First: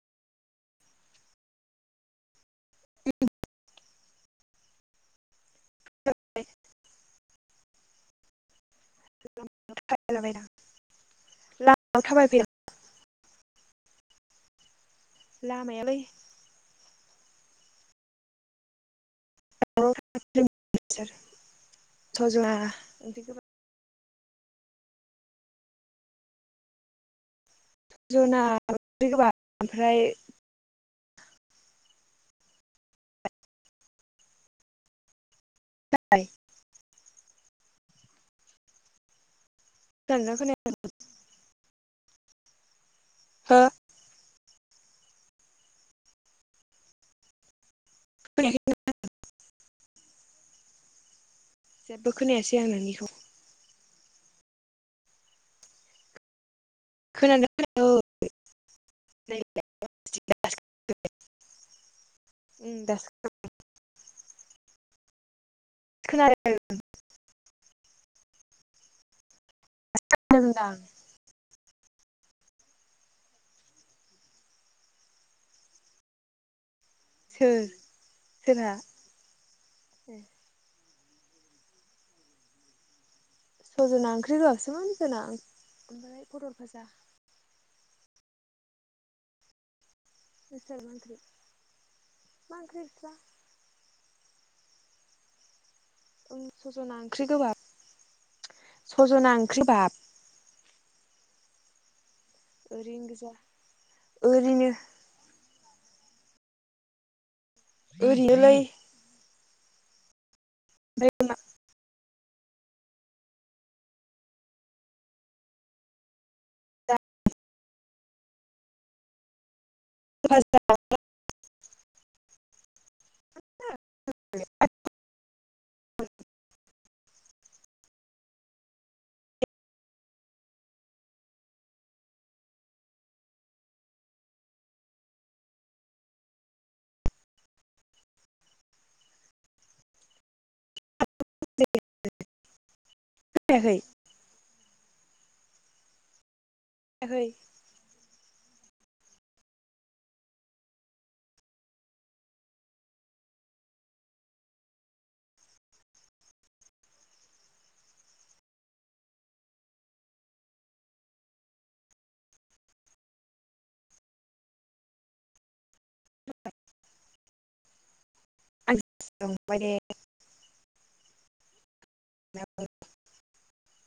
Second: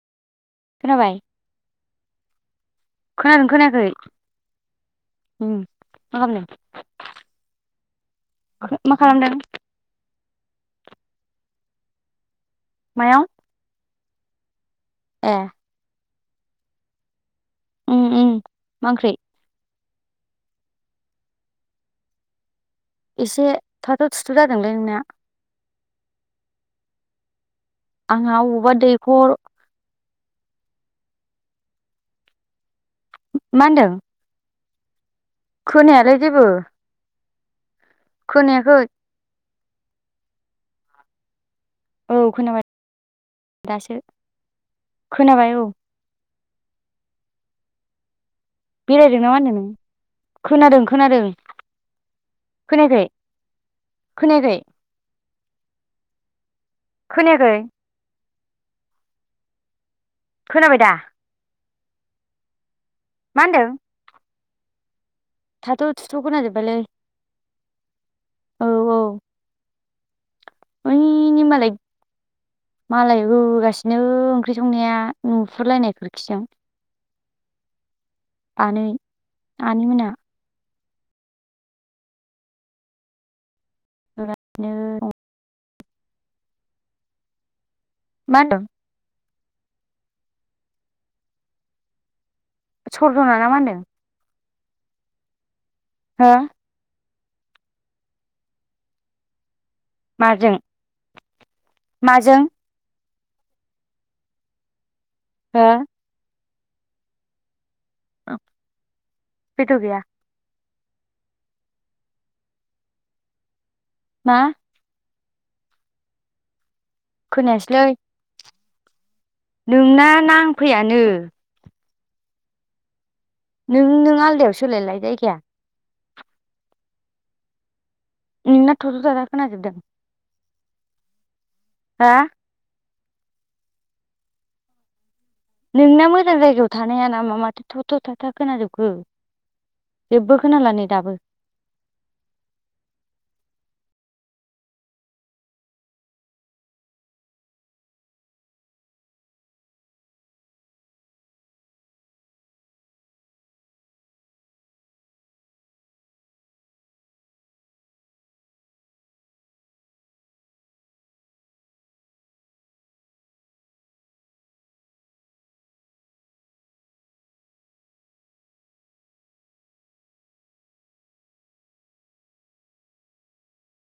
खोनाबाय, खोनादोंना खोनायाखै? उम मा खालामदों खो मा खालामदों? [inaudible] लामायाव थाबायफैदों। मायाव? ए लामायावलै। उम उम मा ओंख्रै? [unintelligible] स' जोङा एसे थाथ' थुथ' जादोंलै नोंना आंहा अबावबा [unintelligible] दैखर ओमफ्राय मा होनदों? खोनायालै जेबो खोनायाखै खोनादोंना खोनायाखै? औ खोनाबाय हो दासो खोनाबाय औ। खोनायाखै? बेरायदों ना मा होन्दों नों? खोनादों खोनादों। जेब्बो खोनायासै आं खोनायाखै नोंनिखौ। खोनायाखै? खोनायाखै खोनादोंना खोनायाखै? औ खोनाबाय दा? उम दासो मा होनदों? थाथ' थुथ' खोनादों खोनाजोब्बायलै औ औ ओइनि [unintelligible] मालाय मालाय होगासिनो ओंख्रि संनाया नुफुरलायनाय खोरखिजों सोर सोरहा आनैै आनै मोना ए सजना ओंख्रि होआसैमोन बेबादिनो जोंना ओमफ्राय फथल फाजा। मा होनदों? [unintelligible] सरजना ना मा होनदों? हो उम सजना ओंख्रि गोबाब सजना ओंख्रिबाब माजों माजों ओरैनो गोजा ओरैनो हा ओरिनोलै [unintelligible] गैया मा खनायासै लै नोंना मा नांफैयानो नों नों आलदायाव सोलायलाय जायगाया- नोंना थथ थाथा खोनाजोबदों हा नोंना मोजां जायगायाव थानाया नामा माथो थ थ' थाथा खोनाजोबखो- जेबो खोनाला नै दाबो [unintelligible] [unintelligible] [unintelligible] [unintelligible] बे